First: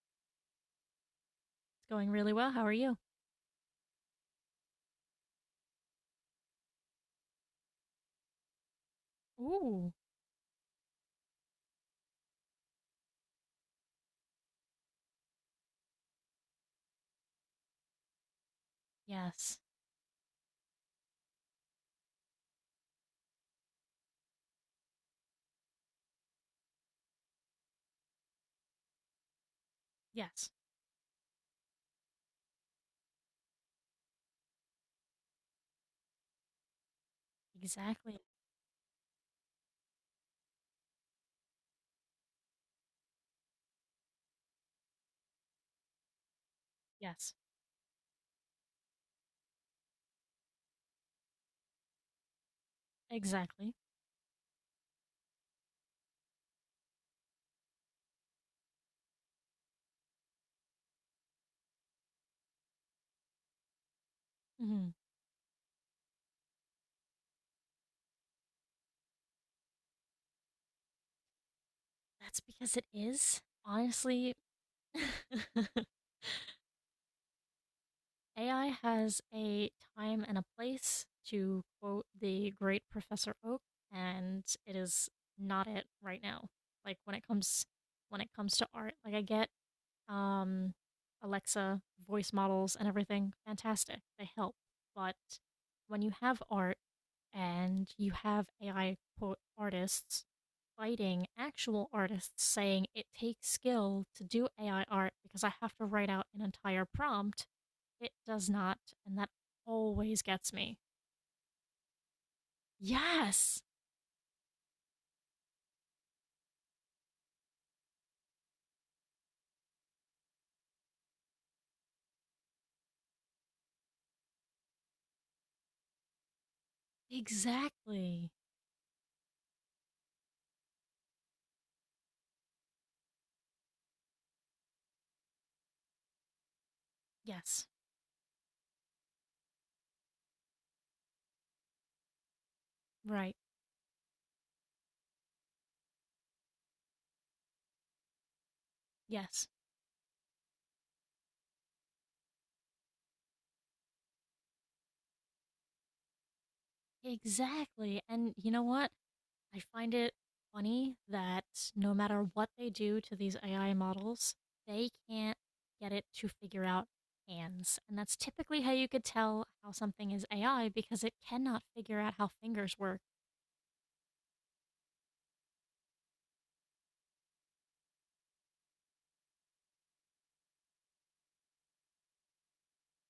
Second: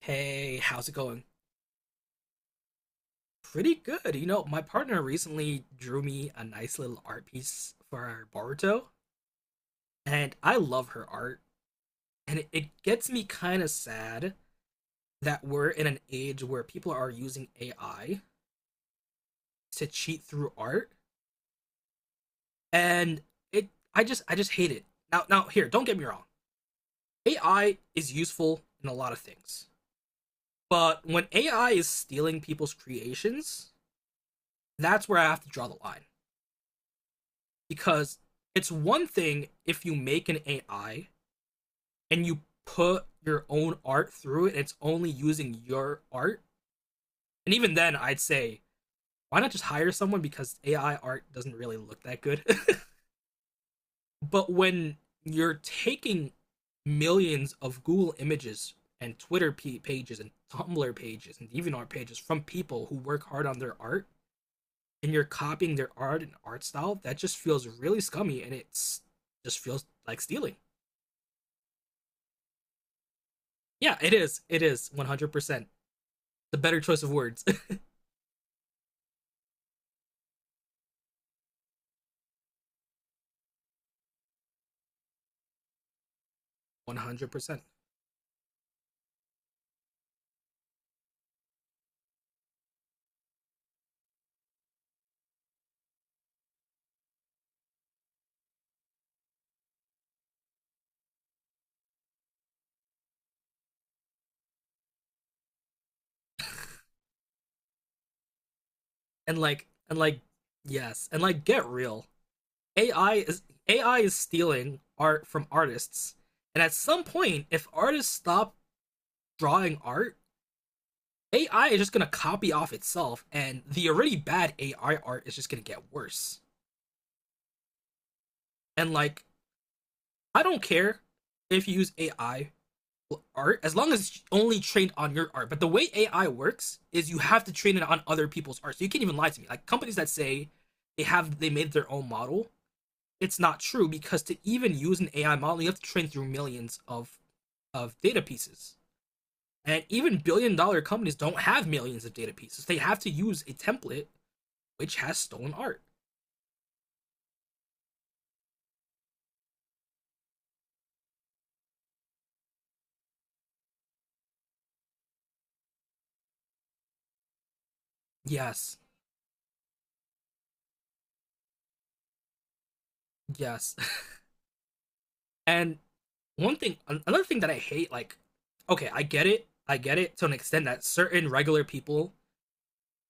Hey, how's it going? It's going really well. How are you? Pretty good. You know, my partner recently drew me a nice little art piece for Boruto, Ooh. and I love her art. And it gets me kind of sad that we're in an age where people are using AI Yes. to cheat through art, and it I just hate it. Now here, don't get me wrong. AI is useful in a lot of things. Yes. But when AI is stealing people's creations, that's where I have to draw the line. Because Exactly. it's one thing if you make an AI and you put your own art through it and it's only using your art. Yes. And even then, I'd say, why not just hire someone because AI art doesn't really look that good. Exactly. But when you're taking millions of Google images and Twitter pages and Tumblr pages and DeviantArt pages from people who work hard on their art Hmm. and you're copying their art and art style, that just feels really scummy and it's just feels like stealing. That's because it is. Yeah, it Honestly, is. It is 100%. The better choice of words. AI has a time and a place, to quote the great Professor Oak, and it is not it right now. Like when it 100%. comes when it comes to art, like I get um Alexa voice models and everything, fantastic. They help. But when you have art and you have AI quote artists fighting actual artists saying it takes skill to do AI art because I have to write out an entire prompt. It does not, and that And like always gets me. yes, and like get real. AI is Yes, AI is stealing art from artists. And at some point, if artists stop drawing art, AI is just going to copy off itself and the already bad AI art is just going to get worse. exactly. And like I don't care if you use AI art as long as it's only trained on your art. But the way AI works is you have to Yes, train it on other people's art. So you can't even lie to me. Like companies that say they made their own model, right. it's not true because to even use an AI model, you have to train through millions of data pieces. Yes, And even billion dollar companies don't have millions of data pieces. They have to use a template which has stolen art. exactly. And you know what? I find it funny that no matter what they do to these AI models, they can't get it to figure out hands. And that's typically how Yes. you could tell how something is AI because it cannot figure out how fingers work. Yes. And one thing another thing that I hate like okay, I get it. I get it to an extent that certain regular people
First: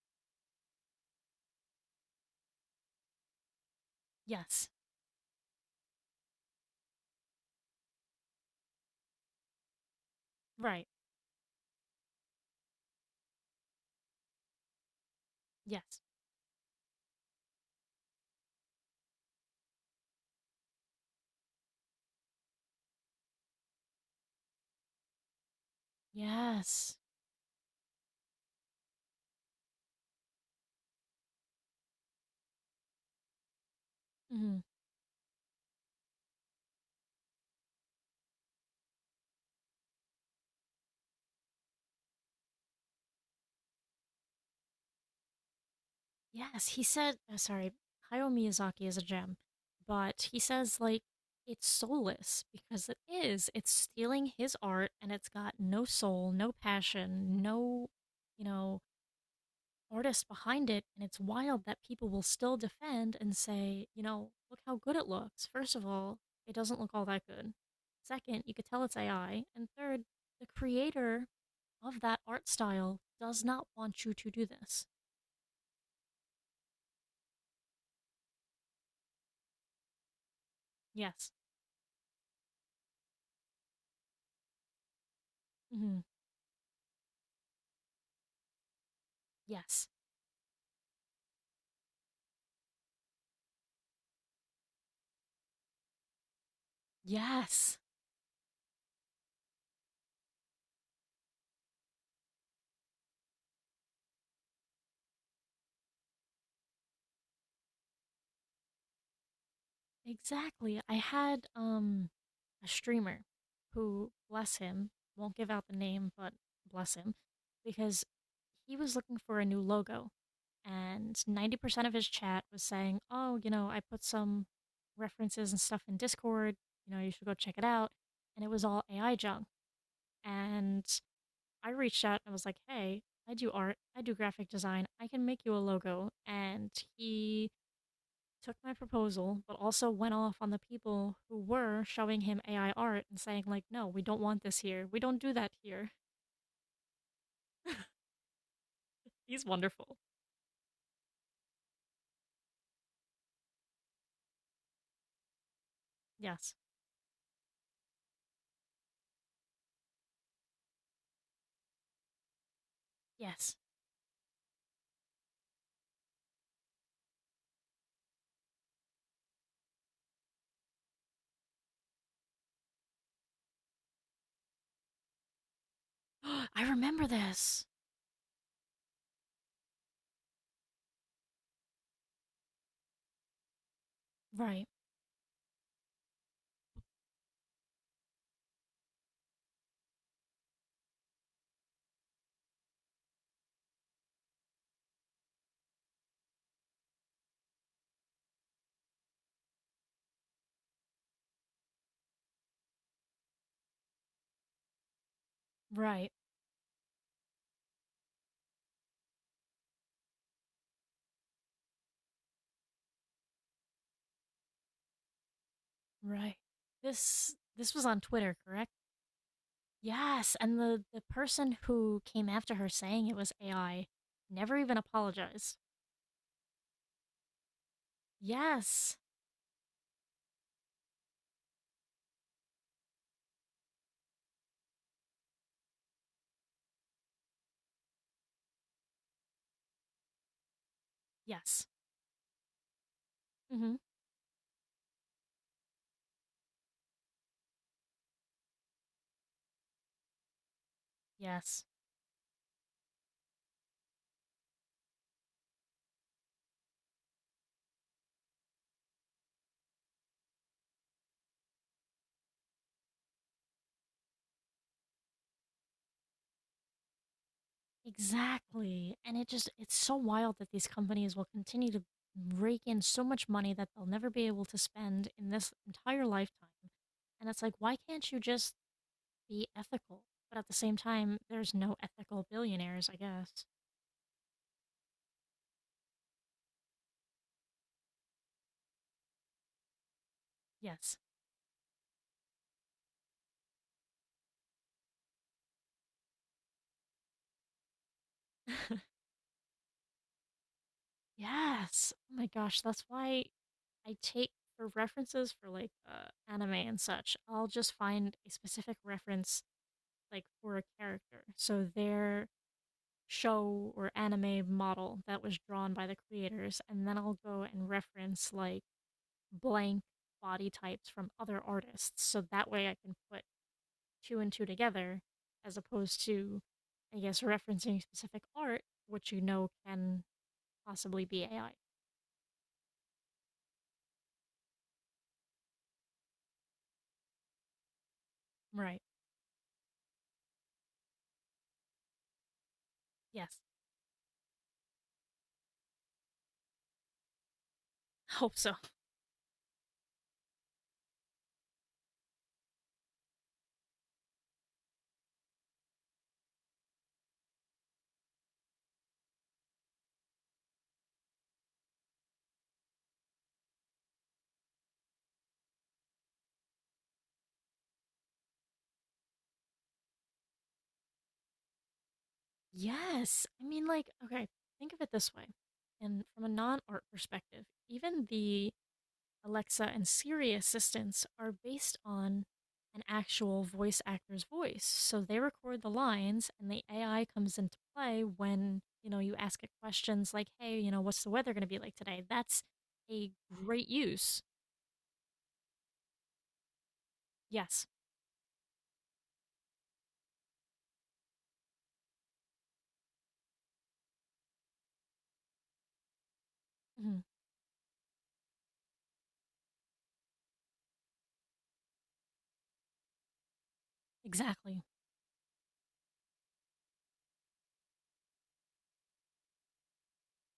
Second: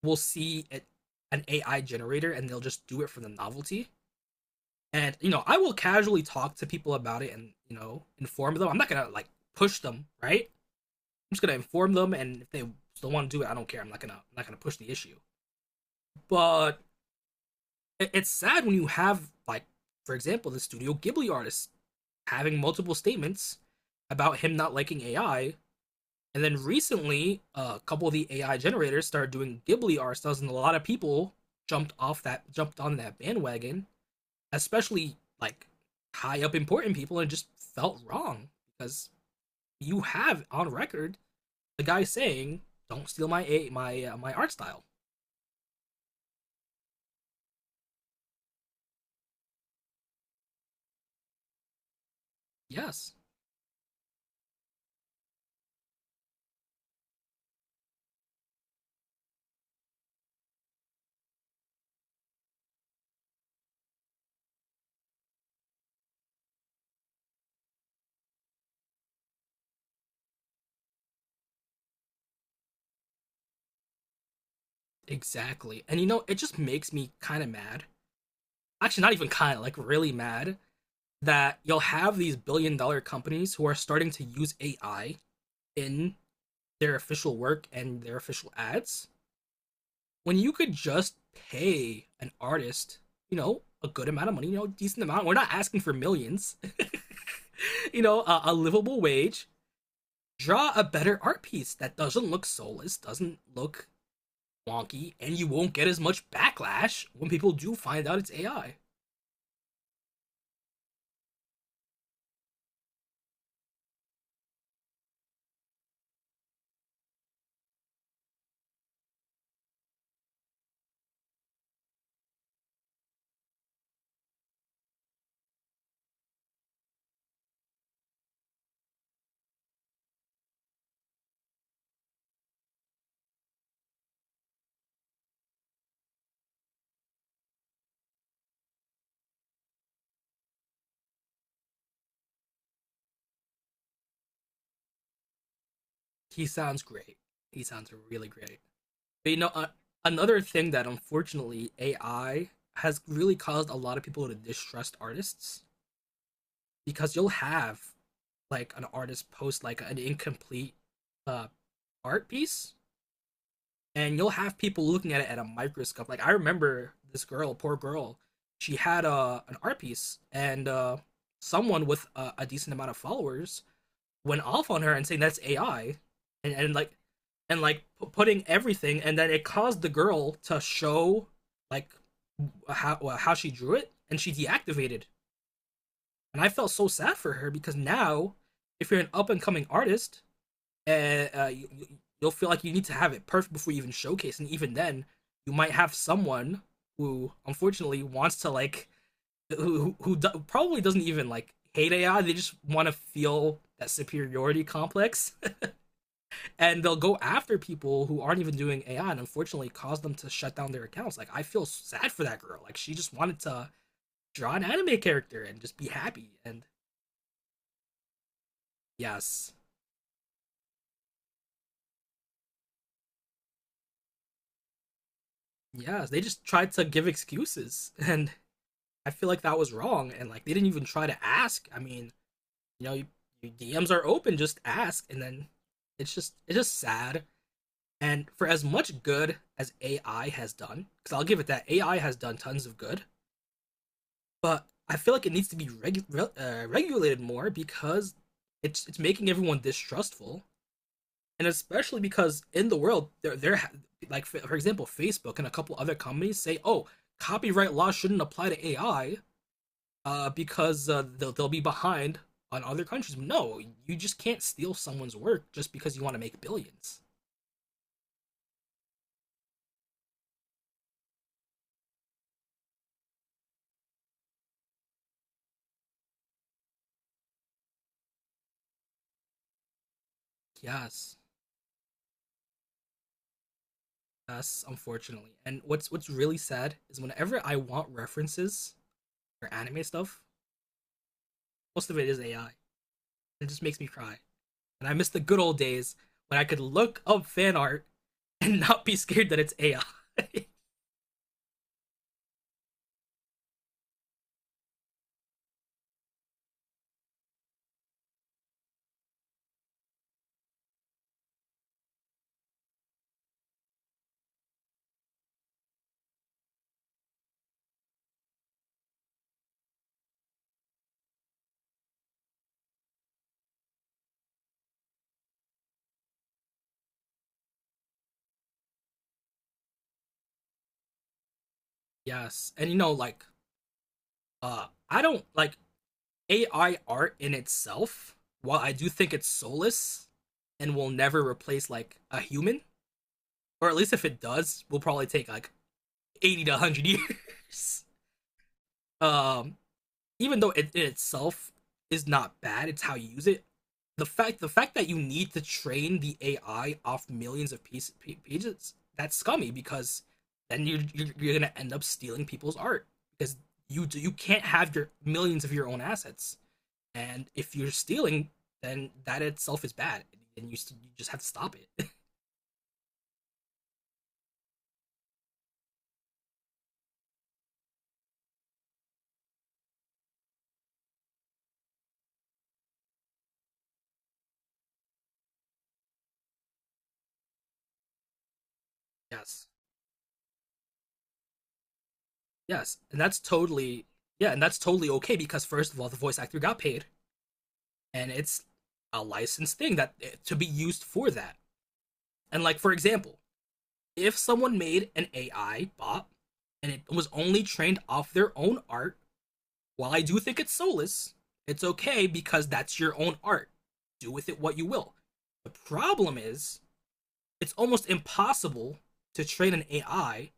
will see it, an AI generator and they'll just do it for the novelty. Yes. And you know, I will casually talk to people about it and you know inform them. I'm not gonna like push them, right? Right. I'm just gonna inform them, and if they still want to do it, I don't care. I'm not gonna push the issue. Yes. But it's sad when you have like, for example, the Studio Ghibli artist having multiple statements about him not liking AI. And then Yes. recently, a couple of the AI generators started doing Ghibli art styles, and a lot of people jumped on that bandwagon, Hmm. especially like high up important people, and just felt wrong because you have on record the guy saying, "Don't steal my a my my art style." Yes. He said, oh, sorry, Hayao Miyazaki is a gem, but he says, like, it's soulless because it Yes, is. It's stealing his art and it's got no soul, no passion, no, you know, artist behind it, and it's wild that people will still defend and say, look how good it looks. First of all, it doesn't look all that good. Second, you could tell it's AI. And third, the creator of that art style does not want you to do this. exactly. And you know, it just makes me kind of mad. Actually, not even kind of, like, really mad Yes. that you'll have these billion dollar companies who are starting to use AI Hmm. in their official work and their official ads Yes. when you could just pay an artist, you know, a good amount of money, you know, decent amount. We're not asking for millions. Yes. A livable wage. Draw a better art piece that doesn't look soulless, doesn't look wonky, and you won't get as much backlash when people do find out it's AI. Exactly. I had a streamer who, bless him, won't give out the name, but bless him, because he was looking for a new logo and 90% of his chat was saying, "Oh, you know, I put some references and stuff in Discord, you know, you should go check it out." And it was all AI junk. And I reached out and was like, "Hey, I do art, I do graphic design. I can make you a logo." And he took my proposal, but also went off on the people who were showing him AI art and saying like, "No, we don't want this here. We don't do that here." He sounds great. He sounds really great. But you He's know, wonderful. another thing that unfortunately AI has really caused a lot of people to distrust artists Yes. because you'll have like an artist post like an incomplete uh art piece Yes. and you'll have people looking at it at a microscope like I remember this girl, poor girl. She had an art piece, and someone with a decent amount of followers went off on her and saying that's AI, and, I and like remember and this. like p- putting everything, and then it caused the girl to show like how she drew it and she Right. deactivated. And I felt so sad for her because now, if you're an up and coming artist, uh, uh, you, you'll feel like you need to have it perfect before you even showcase, and even then, you might have someone who unfortunately wants to like who probably doesn't even like hate AI. They just want to feel that superiority complex, Right. and they'll go after people who aren't even doing AI, and unfortunately, cause them to shut down their accounts. Like I feel sad for that girl. Like she just wanted to draw an anime character and just be Right. happy. And This was on Twitter, correct? yes, Yes, and the person who came after her saying it was AI never even apologized. yeah, they just tried to give excuses, and Yes. I feel like that was wrong. And like they didn't even try to ask. I mean, you know, you, your DMs are open, just ask, and then it's just sad. And for as much good as AI has done, because I'll give it Yes. that AI has done tons of good, Mhm. but I feel like it needs to be regulated more because it's making everyone distrustful and Yes. especially because in the world there like for example Facebook and a couple other companies say, oh, copyright law shouldn't apply to AI, because they'll be behind on other countries. No, you just can't steal someone's work just because you want to make billions. Exactly. And it's so wild that these companies will continue to rake in so much money that they'll never be able to spend in this entire lifetime. And it's like, why can't you just be ethical? But at the same Yes. time, there's no ethical billionaires, I guess. Us, unfortunately. And what's really sad is whenever I want references or anime stuff, Yes. most of it is AI. It just makes me cry. And I miss the good old days when I could look up fan art and not be scared that it's AI. Yes. Oh my gosh, that's why I take for references for like anime and such. I'll just find a specific reference like for a character. So their show or anime model that was drawn by the creators, and then I'll go and reference like blank body types from other artists. So that way I can put two and two together as opposed to I guess referencing specific art, which you know can possibly be AI. Yes. And you know, like, I don't like AI art in itself, while I Right. do think it's soulless and will never replace like a human, Yes. or at least if it does, we will probably take like 80 to 100 years. Hope so. Um Even though it in itself is not bad, it's how you use it. The fact that you need to train the AI off millions of pages, that's scummy because then you're gonna end up stealing people's art because you can't have your millions of your own assets, and if you're stealing then that itself is bad, and you just have to stop it. Yes. I mean, like, okay, think of it this way. And from a non art perspective, even the Alexa and Siri assistants are based on an actual voice actor's voice. So they record the lines and the AI comes into play when, you ask Yes. it questions like, hey, what's the weather going to be like today? That's Yes. and a that's great totally use. yeah and that's totally okay because first of all the voice actor got paid, Yes. and it's a licensed thing that to be used for that. And like for example, if someone made an AI bot and it Hmm. was only trained off their own art, while I do think it's soulless, it's okay because that's your own art. Do with it what Exactly. you will. The problem is it's almost impossible to train an AI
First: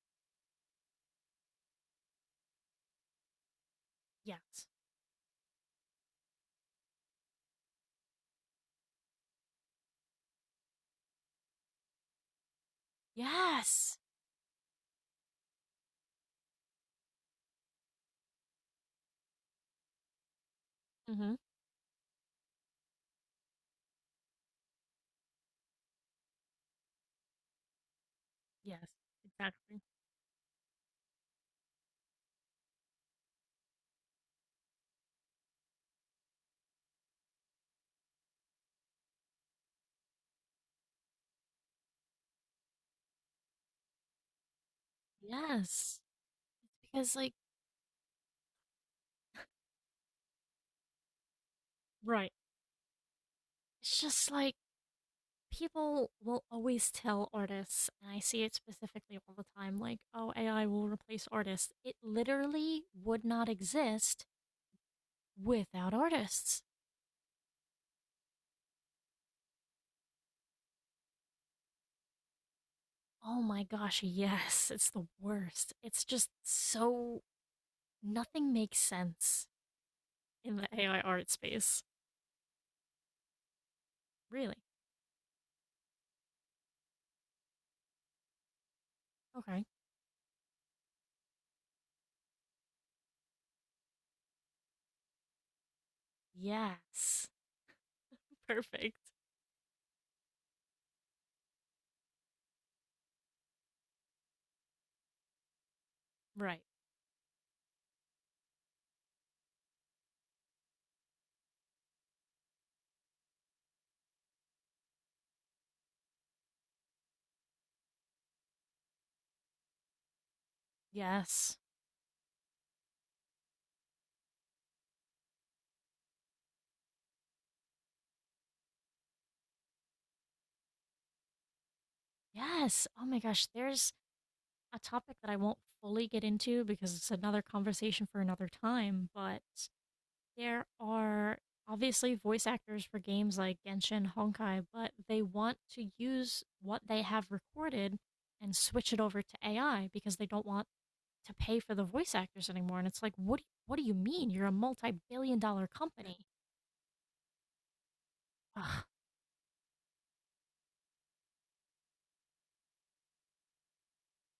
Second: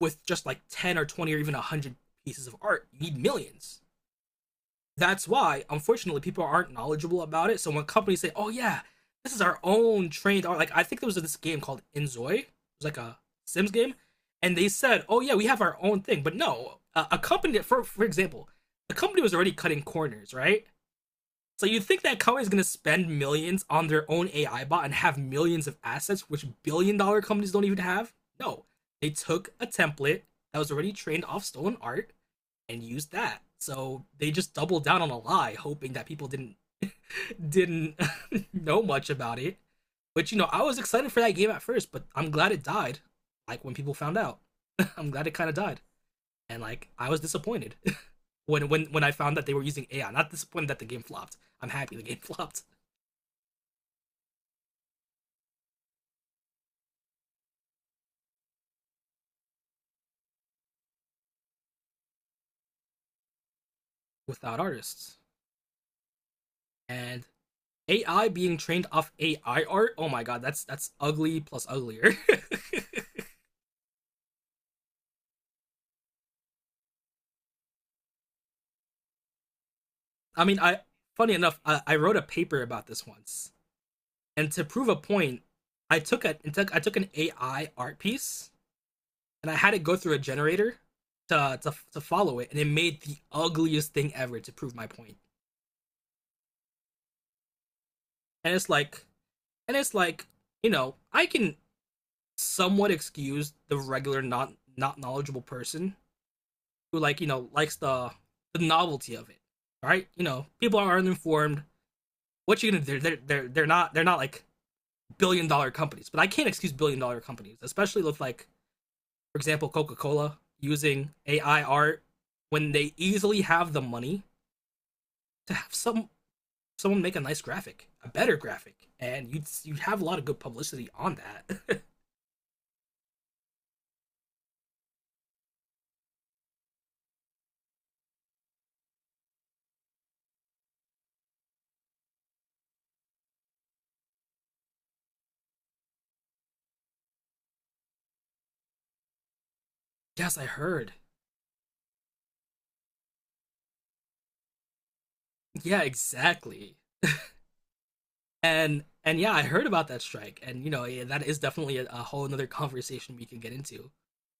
with just like 10 or 20 or even 100 pieces of art. You need millions. Yes. That's why, unfortunately, people aren't knowledgeable about it. So when companies say, "Oh yeah, this is our own trained art," like I think there was this game called Inzoi, it was like a Sims game, Yes. and they said, "Oh yeah, we have our own thing," but no, a company, for example, a company was already cutting corners, right? Hmm. So you think that company is gonna spend millions on their own AI bot and have millions of assets, which billion dollar companies don't even have? No, Yes. they took a Exactly. template that was already trained off stolen art and used that. So they just doubled down on a lie, hoping that people didn't know much about it. But you know, I was excited for that game at first, but I'm glad it died. Like when people found out, I'm glad it kind of died, Yes. and like I Because, was like. disappointed when I found that they were using AI. Not disappointed that the game flopped. I'm happy the game Right. flopped It's just like people will always tell artists, and I see it specifically all the time, like, oh, AI will replace artists. It literally would not exist without artists without artists. and AI being trained off AI art. Oh my god, that's ugly plus uglier. Oh my gosh, yes, it's the worst. It's just so nothing makes sense I in mean, the I AI art funny enough, space. I wrote a paper about this once, and Really? to prove a point, I took an AI art piece and I Okay. had it go through a generator to follow it, and it made the ugliest thing ever to prove my point. Yes. And it's Perfect. like and it's like you know I can somewhat excuse the regular not knowledgeable person Right. who like you know likes the novelty of it, right? You know people are uninformed. What you gonna do? They're not like billion dollar companies, but I can't excuse billion dollar companies, especially with like for example, Coca Cola using Yes. AI art when they easily have the money to have someone make a nice graphic, a better graphic, and you have a lot of good publicity on that. Yes. Oh my gosh, there's a topic that I won't fully get into because it's another conversation for another time, but there are obviously voice actors for games like Genshin, Honkai, but they want to use what they have recorded and switch it over to AI because they Yes, I don't want heard. to pay for the voice actors anymore. And it's like, what do you mean? You're a multi-billion dollar Yeah, company. exactly. And Ugh, and yeah, I heard about that strike, and you know yeah, that is definitely a whole another conversation we can get into.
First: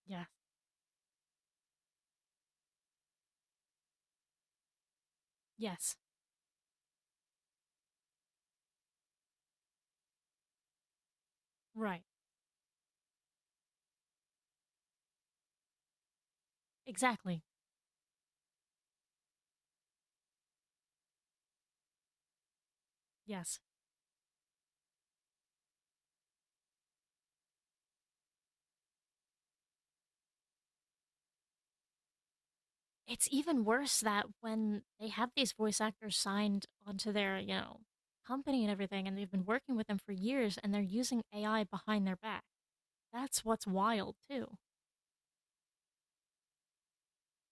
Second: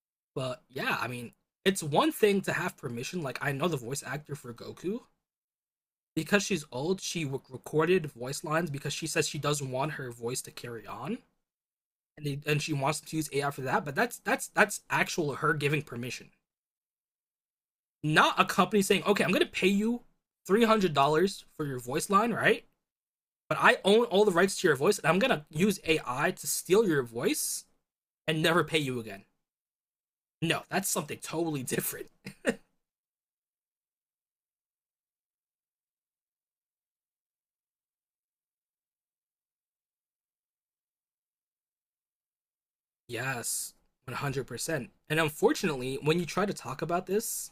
yeah. But yeah, I mean, it's one thing to have permission. Like I know the voice actor for Goku Yes. because she's old, she recorded voice lines because she says she doesn't want her voice to carry on, Right. and she wants to use AI for that. But that's actual her giving permission, Exactly. not a company saying, "Okay, I'm gonna pay you $300 for your voice line, right? But Yes. I own all the rights to your voice, and I'm gonna use AI to steal your voice and never pay you again." No, that's something totally different. It's even worse that when they have these voice actors signed onto their, company and everything, and they've been working with them for years, and they're using AI behind their back. That's what's Yes, one wild, hundred too. percent. And unfortunately, when you try to talk about this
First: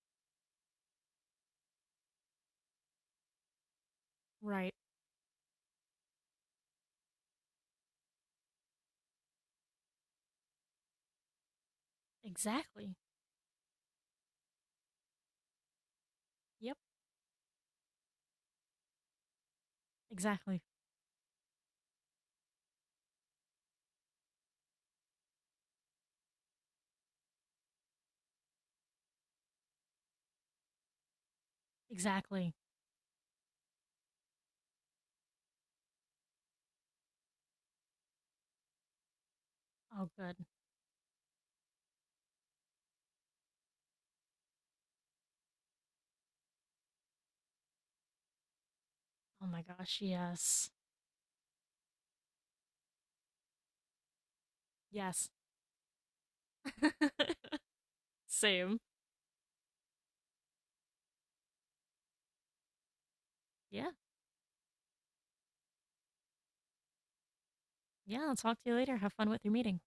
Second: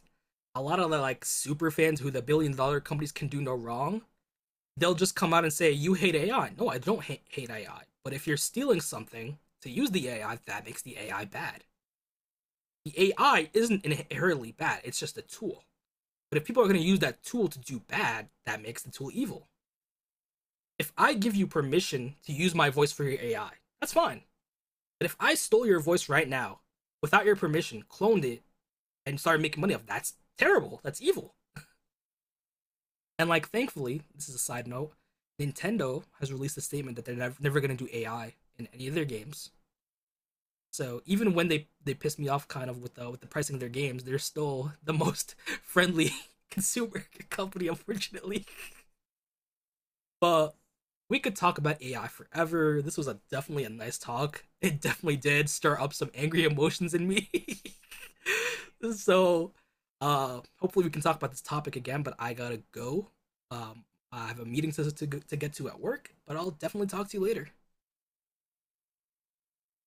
a lot of the like super fans who the billion dollar companies can do no wrong, Right. they'll just come out and say, you hate AI. No, I don't hate AI. But if you're stealing something to use the AI, that makes the AI bad. The Exactly. AI isn't inherently bad, it's just a tool. But if people are Yep. going to use that tool to do bad, that makes the tool evil. Exactly. If I give you permission to use my voice for your AI, that's fine. But if I stole your voice right now without your permission, cloned it, and started making money off, that's terrible. That's evil. Exactly. And like, thankfully, this is a side note. Nintendo has released a statement that they're never, never going to do AI in any of their games. Oh, good. So even when they piss me off kind of with the pricing of their games, they're still the most friendly consumer company, unfortunately. Oh my gosh. But Yes. we could talk about AI forever. This was a definitely a nice talk. It definitely Yes. did stir up some angry emotions in me. Same. So hopefully we can talk about this topic again, but I gotta go. Um Yeah. I have a meeting to get to at work, but I'll definitely talk to you later. Yeah. I'll talk to you later. Have fun with your meeting.